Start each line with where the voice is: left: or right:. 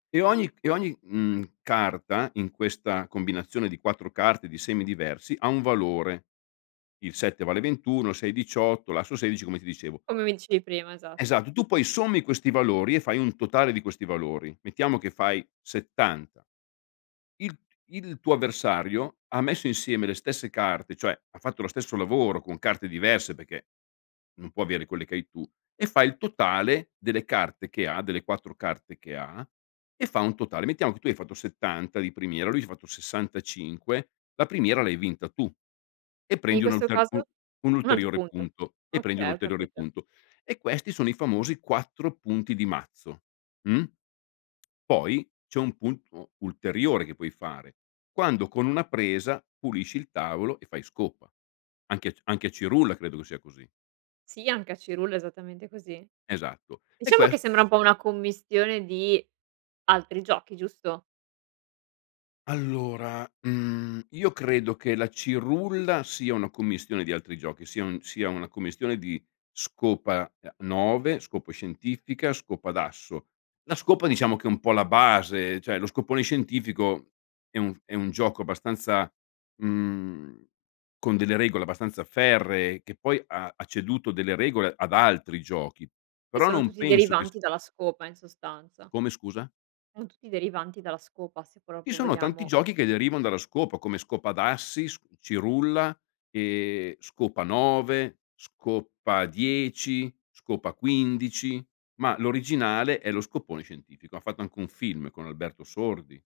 left: E ogni c e ogni, mhmm, carta in questa combinazione di 4 carte di semi diversi, ha un valore. Il 7 vale 21, il 6 18, l'asso 16, come ti dicevo.
right: Come mi dicevi prima, esatto.
left: Esatto, tu poi sommi questi valori e fai un totale di questi valori: mettiamo che fai 70, il t il tuo avversario ha messo insieme le stesse carte, cioè ha fatto lo stesso lavoro con carte diverse perché non può avere quelle che hai tu e fai il totale delle carte che ha, delle 4 carte che ha, e fa un totale. Mettiamo che tu hai fatto 70 di primiera, lui ha fatto 65, la primiera l'hai vinta tu e
right: E in
left: prendi un
right: questo
left: ulter u
right: caso
left: un
right: un altro
left: ulteriore
right: punto.
left: punto e prendi un
right: Okay, ho
left: ulteriore
right: capito.
left: punto. E questi sono i famosi 4 punti di mazzo, mh? Poi c'è un punto ulteriore che puoi fare, quando con una presa pulisci il tavolo e fai scopa, anche a c anche a cirulla credo che sia così.
right: Sì, anche a cirulla, è esattamente così.
left: Esatto. E
right: Diciamo che
left: ques
right: sembra un po' una commistione di altri giochi, giusto?
left: Allora, mhmm, io credo che la cirulla sia una commistione di altri giochi, sia un sia una commistione di scopa, uhm, 9, scopa scientifica, scopa d'asso. La scopa diciamo che è un po' la base, cioè lo scopone scientifico è un è un gioco abbastanza, mhmm, con delle regole abbastanza ferree che poi ha ha ceduto delle regole ad altri giochi,
right: Sì,
left: però
right: sono
left: non
right: tutti
left: penso che s
right: derivanti dalla scopa, in sostanza.
left: Come scusa?
right: Sono tutti derivanti dalla scopa, se
left: Ci
right: proprio
left: sono tanti
right: vogliamo
left: giochi che derivano dalla scopa, come scopa d'assi, s cirulla, ehm, scopa 9, scopa 10, scopa 15, ma l'originale è lo scopone scientifico. Han fatto anche un film con Alberto Sordi.